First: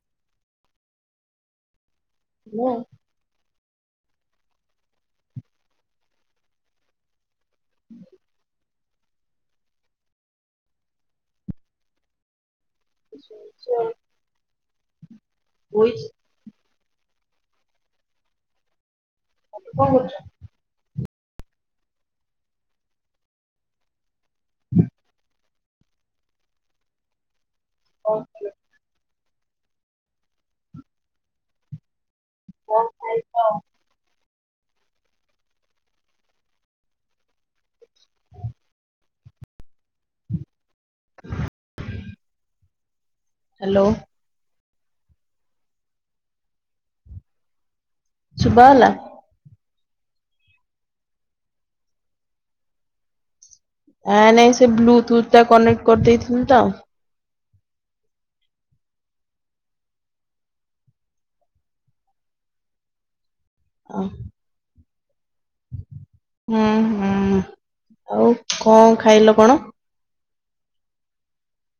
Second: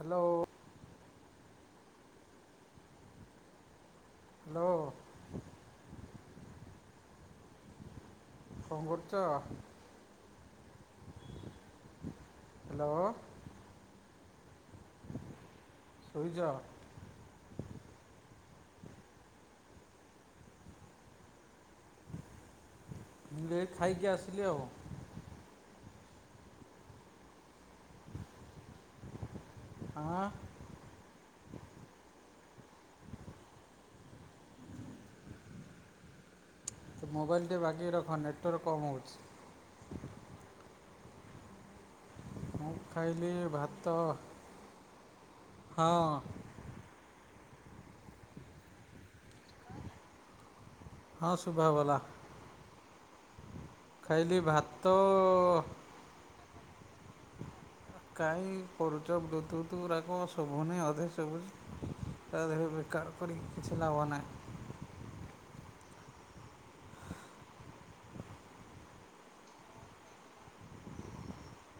Hello. Hello. Hello. [inaudible] [inaudible] କଣ କରୁଛ? Hello. [inaudible] ଶୋଇଚ? ତମେ କଣ କରୁଚ? ମୁଁ ଏ ଖାଇକି ଆସିଲି ଆଉ। କଣ ଖାଇଲ? ଆଁ? କଣ ଖାଇଚ? ତ ମୋବାଇଲ୍ ଟିକେ ବାଗେକି ରଖ ନେଟୱାର୍କ କମ୍ ହଉଛି। ମୁଁ ଖାଇଲି ଭାତ ହଁ। ଶୁଭା ଗଲା? ହଁ ଶୁଭା ଗଲା। ଆ ନାଇଁ ସେ ଭାତ ବ୍ଲୁଟୁଥ ଟା କନେକ୍ଟ କରିଦେଇଥିଲି ତ। କାଇଁ କରୁଚ ବ୍ଲୁଟୁଥ ଅରାକ ଶୁଭୁନି ଆଉ ଥରେ ସବୁ ତା ଦେହ ବେକାର କରିକି କିଛି ଆ, ଲାଭ ନାହିଁ। ହୁଁ ହୁଁ ଆଉ କଣ ଖାଇଲ କଣ?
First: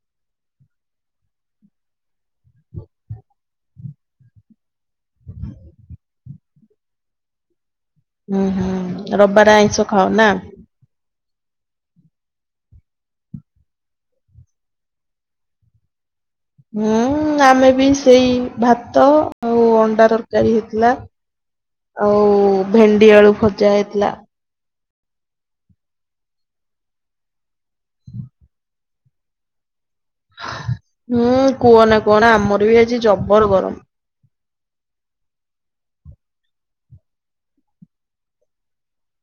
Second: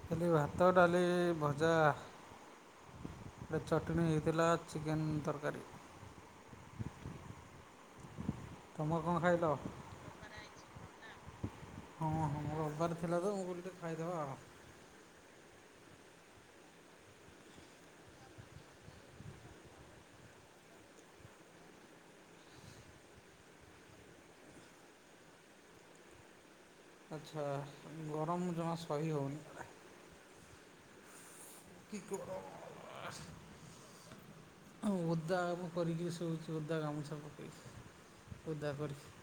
ଖାଲି ଭାତ, ଡାଲି, ଭଜା। ଗୋଟେ ଚଟଣୀ ହେଇଥିଲା, ଚିକେନ ତରକାରୀ। ହୁଁ ହୁଁ ତୁମେ କଣ ଖାଇଲ ରବିବାରେ ଆଇଁଷ ଖାଅ ନା? ହଁ ହଁ ରବିବାର ଥିଲା ତ ମୁଁ କହିଲି ଟିକେ ଖାଇଦେବା ଆଉ। ହୁଁ ଆମେ ବି ସେଇ ଭାତ ଆଉ ଅଣ୍ଡା ତରକାରୀ ହେଇଥିଲା ଆଉ ଭେଣ୍ଡି ଆଳୁ ଭଜା ହେଇଥିଲା ଆଚ୍ଛା ଗରମ ଜମା ସହି ହଉନି ହୁଁ କି କୁହନା କୁହନା ଆମର ବି ଆଜି ଜବର ଗରମ ମୁଁ ଓଦା ମୁଁ କରିକିରି ଶୋଇଛି ଓଦା ଗାମୁଛା ପକେଇଛି ଓଦା କରିକି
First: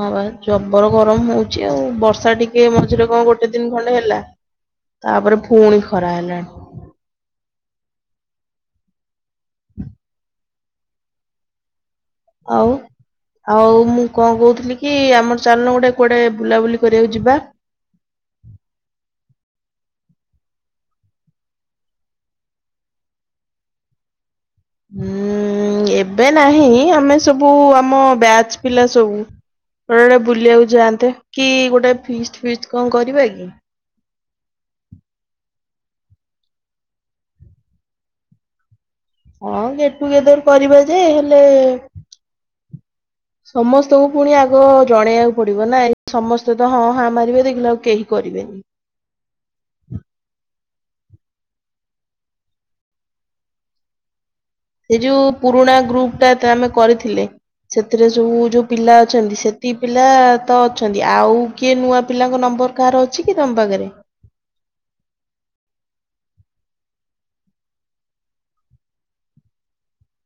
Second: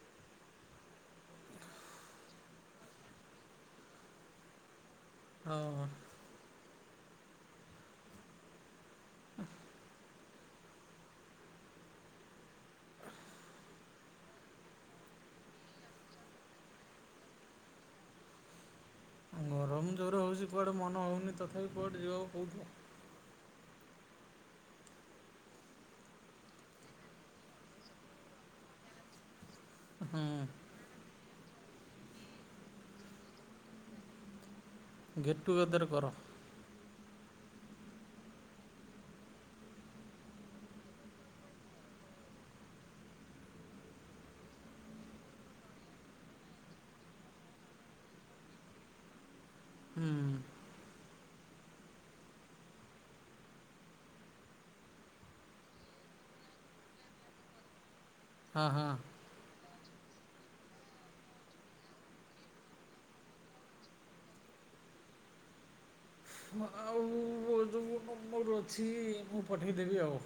ହଁ ବା ଜବର ଗରମ ହଉଛି ଆଉ ବର୍ଷା ଟିକେ ମଝିରେ କଣ ଗୋଟେ ଦିନ ଖଣ୍ଡେ ହେଲା [inaudible] ତାପରେ ପୁଣି ହଁ ଖରା ହେଲାଣି, [inaudible] ଆଉ ଆଉ ମୁଁ କଣ କହୁଥିଲି କି ଆମର ଚାଲୁନ ଗୁଟେ କୁଆଡେ ବୁଲାବୁଲି କରିବାକୁ ଯିବା ଗରମ ଯୋର ହଉଛି କୁଆଡ଼େ ମନ ହେଉନି ତଥାପି କୁଆଡେ ଯିବାକୁ କହୁଥିଲ? ହୁଁ ଏବେ ନାହିଁ ଆମେ ସବୁ ଆମ ବ୍ୟାଚ୍ ପିଲା ସବୁ ଗୋଟେ ଗୋଟେ ହୁଁ ବୁଲିବାକୁ ଯାଆନ୍ତେ କି ଗୋଟେ ଫିଷ୍ଟ୍ ଫିଷ୍ଟ କଣ କରିବା କି ଗେଟ୍ ଟୁଗେଦର୍ କର ହଁ ଗେଟ ଟୁ ଗେଦର କରିବା ଯେ ହେଲେ [inaudible] ସମସ୍ତଙ୍କୁ ପୁଣି ଆଗ ଜଣେଇବାକୁ ପଡିବ ନା ସମସ୍ତେ ତ ହଁ ହଁ ମାରିବେ ଦେଖିଲେ ଆଉ କେହି କରିବେନି ହୁଁ ସେ ଯୋଉ ପୁରୁଣା ଗ୍ରୁପ ଟା ଆମେ କରିଥିଲେ ସେଥିରେ ସବୁ ଯୋଉ ହଁ ହଁ ପିଲା ଅଛନ୍ତି ସେ ତି ପିଲା ତ ଅଛନ୍ତି ଆଉ କିଏ ନୂଆ ପିଲାଙ୍କ ନମ୍ବର କାହାର ଅଛି କି ତମ ପାଖରେ? ଆଉ ଯଉ ମୋର ଅଛି ମୁଁ ପଠେଇଦେବି ଆଉ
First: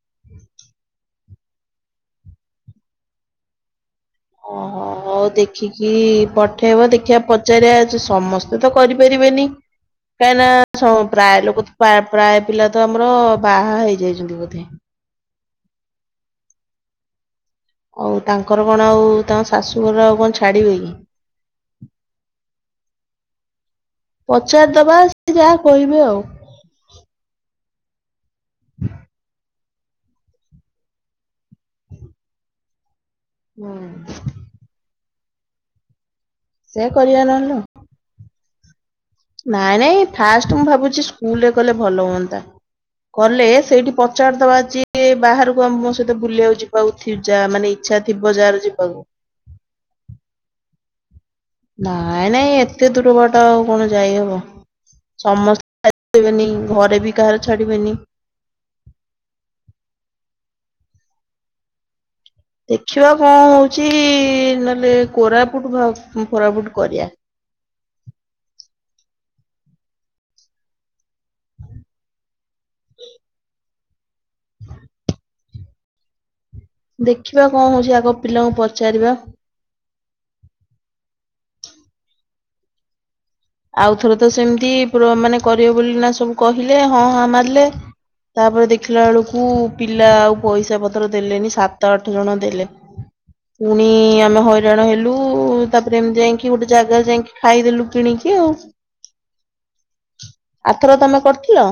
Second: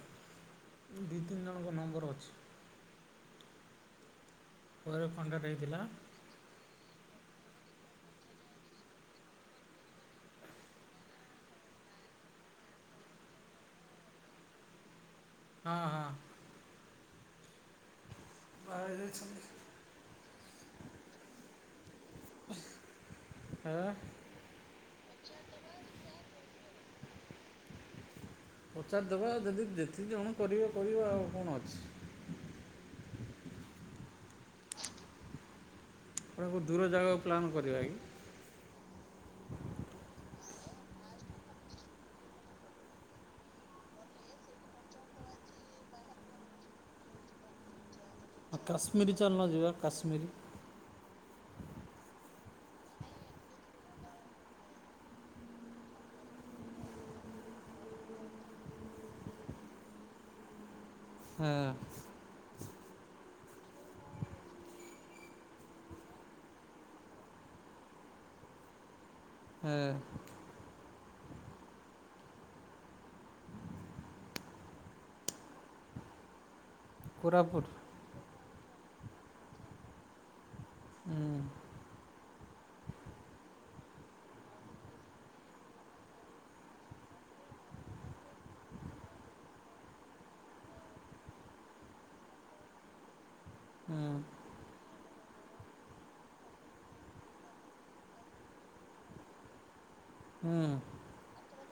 ମୁ ଦୁଇ ତିନି ଜଣଙ୍କ ନମ୍ବର ଅଛି ଓହୋ ପରେ ହଉ କଣ୍ଟାକ୍ଟ ହେଇଥିଲା ଦେଖିକି ପ - ଉଠେଇବ ଦେଖିବା ପଚାରିବା ସମସ୍ତେ ତ କରିପାରିବେନି, କାହିଁ ନା ପ୍ରାୟ ଲୋକ ପ୍ରାୟ ପିଲା ତ ଆମର ବାହା ହେଇଯାଇଛନ୍ତି ବୋଧେ ହଁ ହଁ ଆଉ ତାଙ୍କର ବାହା କଣ ଆଉ ତାଙ୍କ ହେଇଯାଇଛନ୍ତି ଶାଶୁଘର ଆଉ କଣ ଛାଡିବେ କି ହାଁ ପଚାରିଦବା ସେ ଯାହା କହିବେ ଆଉ ପଚାରିଦବା ଯଦି ଯେତିକି ଜଣ କରିବ କରିବ ଆଉ କଣ ଅଛି [unintelligible] କଉ ସେ ଦୂର କରିବା ଜାଗାକୁ ନହେଲେ। ପ୍ଲାନ୍ ଆଉ। କରିବା କି? ନାଇଁ ନାଇଁ ଫାଷ୍ଟ ମୁଁ ଭାବୁଛି ସ୍କୁଲରେ କଲେ ଭଲ ହୁଅନ୍ତା କଲେ ସେଇଠି ପଚାରିଦବା ଯେ ବାହାରକୁ ଆମ ମୋ ସହିତ ବୁଲିିବାକୁ ଯିବାଉଥିବ ଯା ମାନେ ଇଚ୍ଛା ଥିବ ଆଉ ଯାହାର ଯିବାକୁ କାଶ୍ମୀର ଚାଲୁନ ଯିବା କାଶ୍ମିର ନାଇଁ ନାଇଁ ଏତେ ଦୂର ବାଟ ଆଉ କଣ ଯାଇହବ ସମସ୍ତେ [unintelligible] ବେନି ଘରେ ବି କାହାର ଛାଡିବେନି ହଁ ଦେଖିବା କଣ ହଉଚି ନହେଲେ କୋରାପୁଟ ଭା ଫୋରାପୁଟ କରିଆ ଏ [inaudible] [inaudible] ଦେଖିବା କଣ କୋରାପୁଟ ହଉଚି ଆଗ ପିଲାଙ୍କୁ ପଚାରିବା ଉଁ ଆଉଥର ତ ସେମିତି ପୁର ମାନେ କରିବ ବୋଲି ନା ସବୁ କହିଲେ ହଁ ହାଁ ମାରିଲେ ତାପରେ ଦେଖିଲା ବେଳୁକୁ ପିଲା ଆଉ ପଇସା ପତ୍ର ଦେଲେନି ସାତ ଆଠ ଜଣ ଦେଲେ ପୁଣି ହୁଁ, ଆମେ ହଇରାଣ ହେଲୁ ତାପରେ ଏମିତି ଯାଇକି ଗୋଟେ ଜାଗା ଯାଇକି ଖାଇଦେଲୁ କିଣିକି କି ଉ ହୁଁ। ଆରଥର ତମେ କରିଥିଲ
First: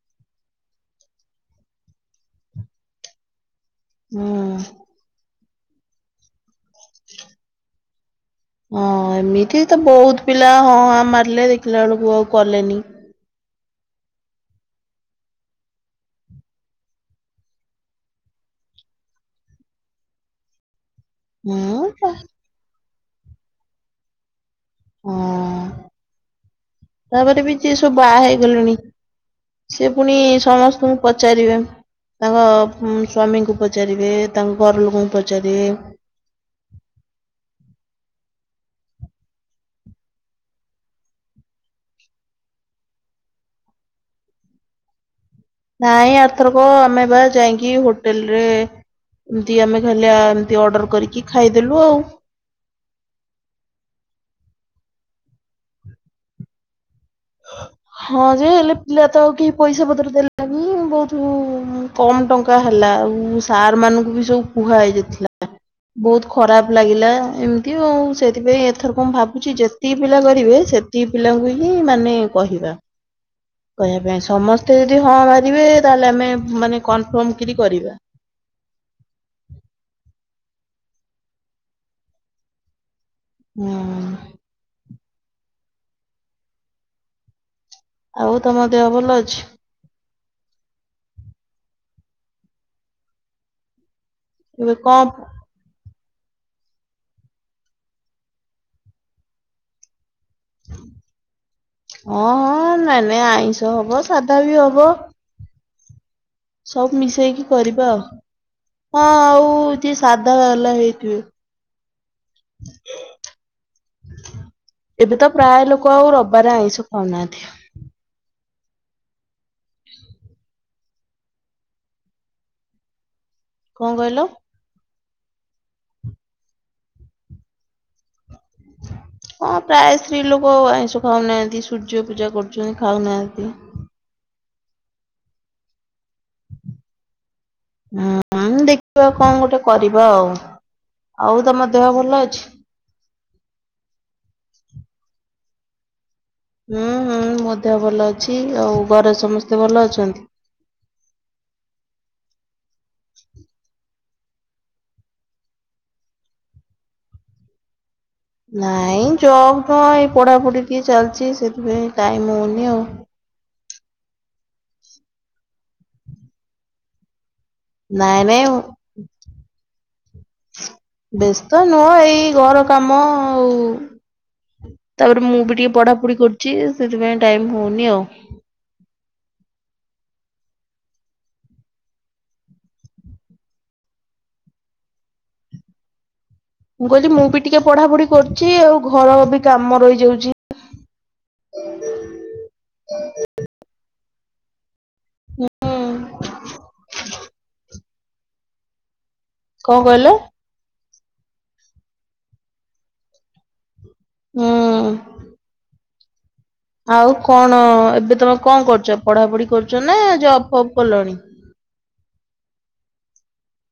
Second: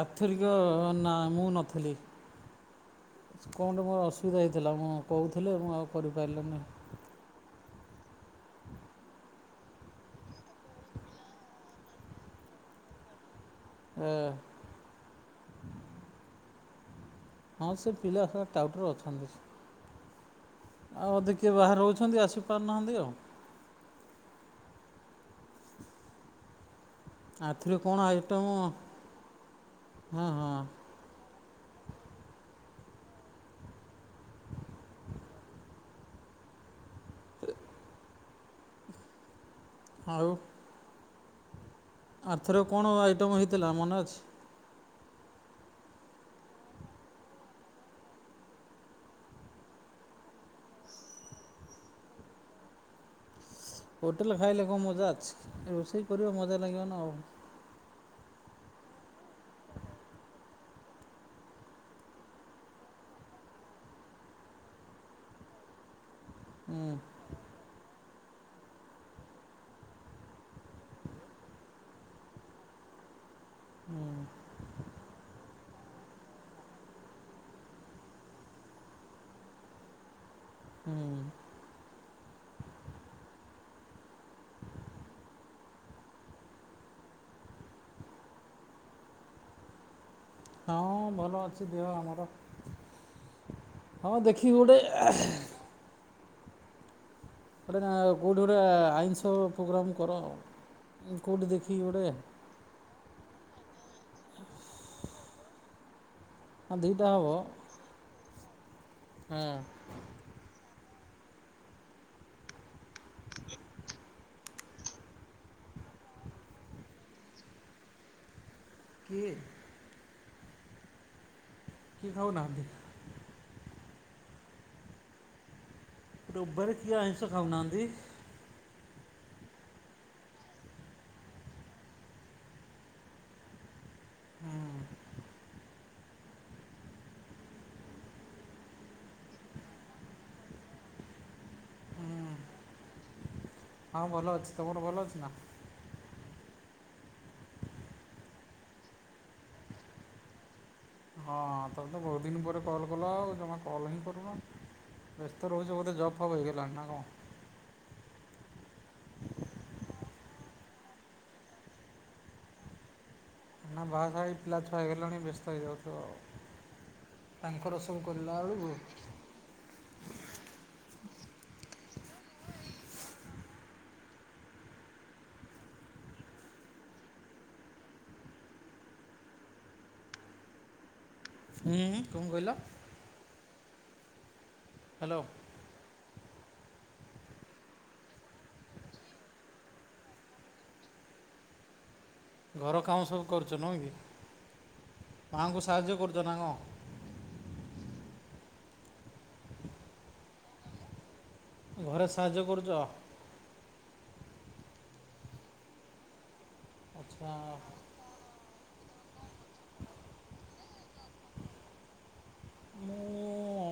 ଆଥରିକ ନାଁ ମୁଁ ନଥିଲି କଣ ଗୋଟେ ମୋର ଅସୁବିଧା ହୁଁ ହେଇଥିଲା ମୁଁ କହୁଥିଲି ମୁଁ ଆଉ କରିପାରିଲିନି। ହଁ ଏମିତି ତ ବହୁତ ପିଲା ହଁ ହାଁ ମାରିଲେ ଦେଖିଲା ବେଳୁକୁ ଆଉ କଲେନି। ଆ। ହଁ ସେ ପିଲା ଶଳା ଟାଉଟର ଅଛନ୍ତି। ଆଉ ଅଧେ କିଏ ବାହାରେ ହୁଁ ତା- ରହୁଛନ୍ତି ଆସିପାରୁନାହାଁନ୍ତି ଆଉ। ହଁ। ତାପରେ ବି ଯିଏ ଆଥରିକ ସବୁ କ'ଣ ବାହା ଆଇଟମ୍ ହେଇଗଲେଣି ସେ ପୁଣି ହଁ ହଁ ସମସ୍ତଙ୍କୁ। ପଚାରିବେ ତାଙ୍କ ଉଁ ସ୍ୱାମୀଙ୍କୁ ପଚାରିବେ ତାଙ୍କ ଘର ଲୋକଙ୍କୁ ପଚାରିବେ। ଆଉ ଆରଥର କଣ ଆଇଟମ୍ ହେଇଥିଲା ମନେ ଅଛି? ନାଇଁ ଆରଥରକ ଆମେ ବା ଯାଇଁକି ହୋଟେଲରେ। ଇମିତି ଆମେ ଖାଲି ଆ ଏମିତି ଅର୍ଡର କରିକି ଖାଇଦେଲୁ ଆଉ। ହୋଟେଲରେ ଖାଇଲେ କଣ ମଜା ଅଛି ରୋଷେଇ କରିବ ମଜା ନାଗିବ ନା ଆଉ। ହଁ ଯେ ହେଲେ ପିଲା ତ ଆଉ କେହି ପଇସା ପତର ଦେଲେନି। ବୋହୁତୁ ଉଁ କମ୍ ଟଙ୍କା ହେଲା ଆଉ ସାର ମାନଙ୍କୁ ବି ସବୁ କୁହା ହେଇଯାଇଥିଲା। ଆ ବୋହୁତ ଖରାପ ହୁଁ ଲାଗିଲା ଏମ ତି ଆଉ ସେଇଥିପାଇଁ ଏଥରକ ମୁଁ ଭାବୁଚି ଯେତିକି ପିଲା କରିବେ ସେତିକି ପିଲାଙ୍କୁ ହିଁ ମାନେ। କହିବା। କହିବା ହୁଁ ପାଇଁ ସମସ୍ତେ ଯଦି ହଁ ମାରିବେ ତାହେଲେ ଆମେ ମାନେ କନଫର୍ମ କିରି କରିବା। ହୁଁ। ହୁଁ। ଆଉ ତମ ଦେହ ଭଲ ଅଛି? ହଁ ଭଲ ଅଛି ଦେହ ଆମର ହଁ ଦେଖିକି ଏବେ ଗୋଟେ। କଣ [unintelligible] ଆଉ କୋଉଠି ଗୋଟେ ଆଇଁଷ ପୋଗ୍ରାମ୍ କର ଆଉ। କେଉଁଠି ଦେଖିକି ଗୋଟେ ହଁ ହଁ ନାଇଁ ନାଇଁ ଆଇଁଷ ହବ ସାଧା ବି ହବ। ହଁ ସବୁ ଦୁଇଟା ହେବ ମିଶେଇକି ହଁ କରିବା ଆଉ ହଁ ଆଉ। ଯିଏ ସାଧାବାଲା ହେଇଥିବେ। ଏବେ ତ ପ୍ରାୟ ଲୋକ ଆଉ ରବାରେ ଆଇଁଷ ଖାଉ ନାହାନ୍ତି। କିଏ? କିଏ ଖାଉନାହାନ୍ତି? କଣ କହିଲ? ରବାରେ କିଏ ଆଇଁଷ ଖାଉନାହାନ୍ତି? ହଁ ପ୍ରାୟ ସ୍ତ୍ରୀଲୋକ ଆଇଁଷ ଖାଉନାହାନ୍ତି ସୂର୍ଯ୍ୟ ପୂଜା କରୁଚନ୍ତୀ ଖାଉନାହାନ୍ତି। ହୁଁ। [inaudible] ଉଁ ଦେଖିଆ କଣ ଗୋଟେ କରିବା ଆଉ। ଆଉ ତମ ଦେହ ଭଲ ହୁଁ ଅଛି? ହଁ ଭଲ ଅଛି। ତମର ଭଲ ଅଛି ନା? ହୁଁ ହୁଁ ମୋ ଦେହ ଭଲ ଅଛି। ଆଉ ଘରେ ସମସ୍ତେ ଭଲ ଅଛନ୍ତି? ହଁ ତମେ ତ ବହୁତ୍ ଦିନ୍ ପରେ କଲ୍ କଲ ଆଉ ଜମା କଲ୍ ହିଁ କରୁନ। ବ୍ୟସ୍ତ ରହୁଛ ବୋଧେ ଜବ୍ ଫବ୍ ହେଇଗଲାଣି ନା କଁ? ନାଇଁ ଜବ୍ କଁ ଏଇ ପଢାପଢି ଟିକେ ଚାଲିଛି ସେଥିପାଇଁ ଟାଇମ୍ ହଉନି ଆଉ। ନା ବାହାସାଆ ହେଇକି ପିଲା ଛୁଆ ହେଇଗଲାଣି ବ୍ୟସ୍ତ ହେଇଯାଉଥିବ ଆଉ। ତାଙ୍କର ସବୁ ନାଇଁ କଲା ନାଇଁ ବେଳକୁ ମୁଁ। ବ୍ୟସ୍ତ ନୁହଁ ଏଇ ଘର କାମ ଆଉ। ତାପରେ ମୁଁ ବି ଟିକେ ପଢାପଢି କରୁଛି ସେଥିପାଇଁ ଟାଇମ୍ ହଉନି ଆଉ। ହୁଁ ହୁଁ କଣ କହିଲ? ହାଲୋ। ମୁଁ କହିଲି ମୁଁ ବି ଟିକେ ପଢା ପଢି କରୁଛି ଆଉ ଘର ବି କାମ ରହିଯାଉଛି। ଘର କାମ ସବୁ କରୁଛ ନୁହଁ କି ମାଆଙ୍କୁ ସାହାଯ୍ୟ କରୁଛ ନା କଂ? [inaudible] କଣ କହିଲେ? ଘରେ ସାହାଯ୍ୟ କରୁଛ? ହମ୍। ଆଉ ଆଚ୍ଛା କଣ ଏବେ ତମେ କଣ କରୁଛ ପଢାପଢି କରୁଛ ନା ଜବ୍ ଫବ୍ କଲଣି? ମୁଁ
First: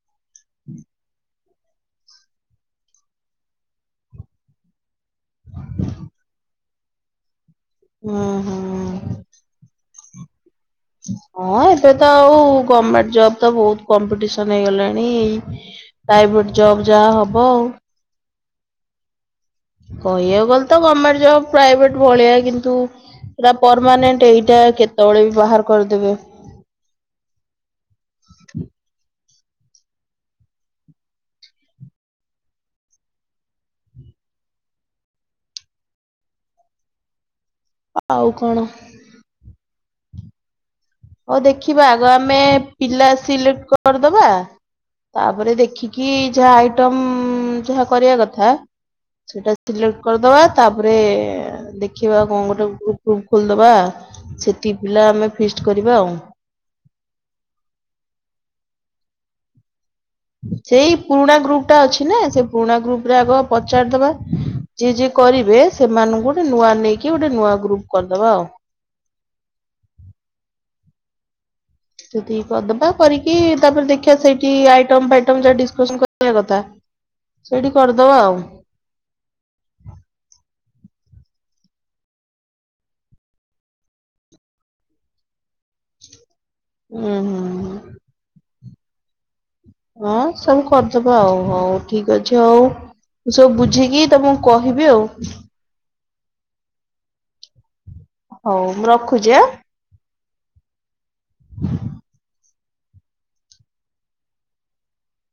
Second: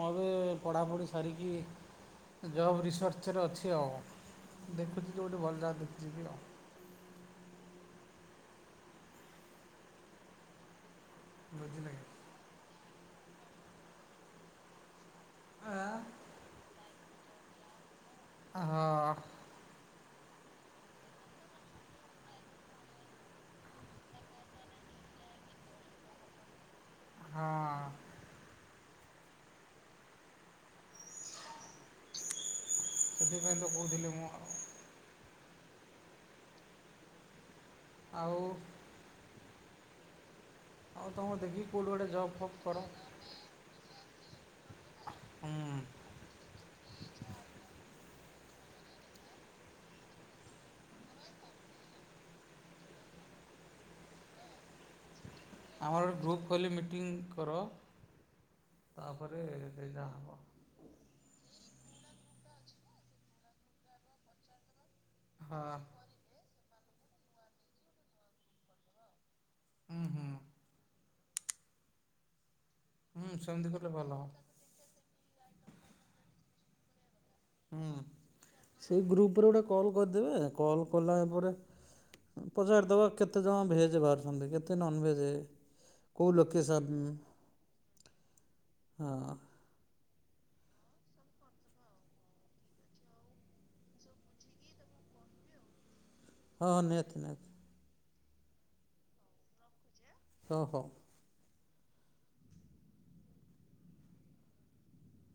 ଏବେ ପଢ଼ାପଢ଼ି ସାରିକି ଜବ୍ ରିସର୍ଚରେ ଅଛି ଆଉ ଦେଖୁଛି ଯୋଉଠି ଭଲ ଜାଗା ଦେଖି ଯିବି ଆଉ। ହୁଁ ହୁଁ। ହଁ ବୁଝିଲେ ଏବେ କି ତ ଆଉ ଗମେଣ୍ଟ ଜବ୍ ତ ଵହୁତ୍ କମ୍ପିଟିସନ୍ ହେଇଗଲାଣି। ହଁ ପ୍ରାଇଭେଟ୍ ଜବ୍ ଯାଆ ହବ ଆଉ। ହଁ। କହିବାକୁ ଗଲେ ତ ଗମେଣ୍ଟ ଜବ୍ ପ୍ରାଇଭେଟ୍ ଭଳିଆ କିନ୍ତୁ ଏଟା ପରମାନେେଣ୍ଟ ଏଇଟା କେତେବେଳେ ବି ବାହାର୍ କରିଦେବେ। ହଁ। ସେଥିପାଇଁ ତ କହୁଥିଲି ମୁଁ ଆଉ ଆଉ କଣ? ଆଉ ହଉ ତୁମେ ଦେଖିକି ଦେଖିବା କେଉଁଠି ଗୋଟେ ଆଗ ଜବ୍ ଆମେ ଫବ୍ କର ପିଲା ସିଲେକ୍ଟ କରଦବା ତାପରେ ହୁଁ ଦେଖିକି କି ଯାହା ଆଇଟମ୍ ଯାହା କରିବା କଥା। ସେଟା ସିଲେକ୍ଟ କରଦବା ତା ପରେ ଦେଖିବା କଣ ଗୋଟେ ଗ୍ରୁପ୍ ଫ୍ରୁପ୍ ଖୋଲିଦବା ସେତିକି ପିଲା ଆମେ ଫିସ୍ ଆମର ଗ୍ରୁପ୍ ଖୋଲି ମିଟିଂ କର ତାପରେ ସେଇଟା ହବ। ସେଇ ପୁରୁଣା ଗ୍ରୁପ ଟା ଅଛି ନା ସେ ପୁରୁଣା ଗ୍ରୁପ ରେ ଆଗ ପଚାରିଦବା ଯିଏ ଯିଏ କରିବେ ହଁ ସେମାନଙ୍କୁ ଗୋଟେ ନୂଆ ନେଇକି ଗୋଟେ ନୂଆ ଗ୍ରୁପ କରଦବା ଆଉ। ହୁଁ ହୁଁ। ସେତିକି କର୍ ଦବା କରିକି ହୁଁ ସେମିତି କଲେ ତାପରେ ଦେଖିଆ ଭଲ ସେଇଠି ଆଇଟମ୍ ଫାଇଟମ୍ ଯାହା ଡ଼ିସ୍ ଟିଉସନ୍ କରିବା କଥା ସେଇଠି ହୁଁ। କରିଦବା ଆଉ। ସେଇ ଗ୍ରୁପରେ ଗୋଟେ କଲ୍ କରିଦେବେ କଲ୍ କଲା ପରେ ପଚାରିଦବା କେତେଜଣ ଭେଜ୍ ଭାରୁଛନ୍ତି କେତେ ନନ୍ ଭେଜେ। କୋଉ ଲୋକେସନ୍ ଉୁଁ ହୁଁ। ହଁ ହଁ ସବୁ କରିଦବା ଆଉ ହଉ ଠିକ୍ ଅଛି ଆଉ। ସବୁ ବୁଝିକି ତମକୁ କହିବି ଆଉ। ହଁ ନିହାତି ନିହାତି। ହଉ ମୁଁ ରଖୁଛି ଆଁ। ହଁ ହଉ।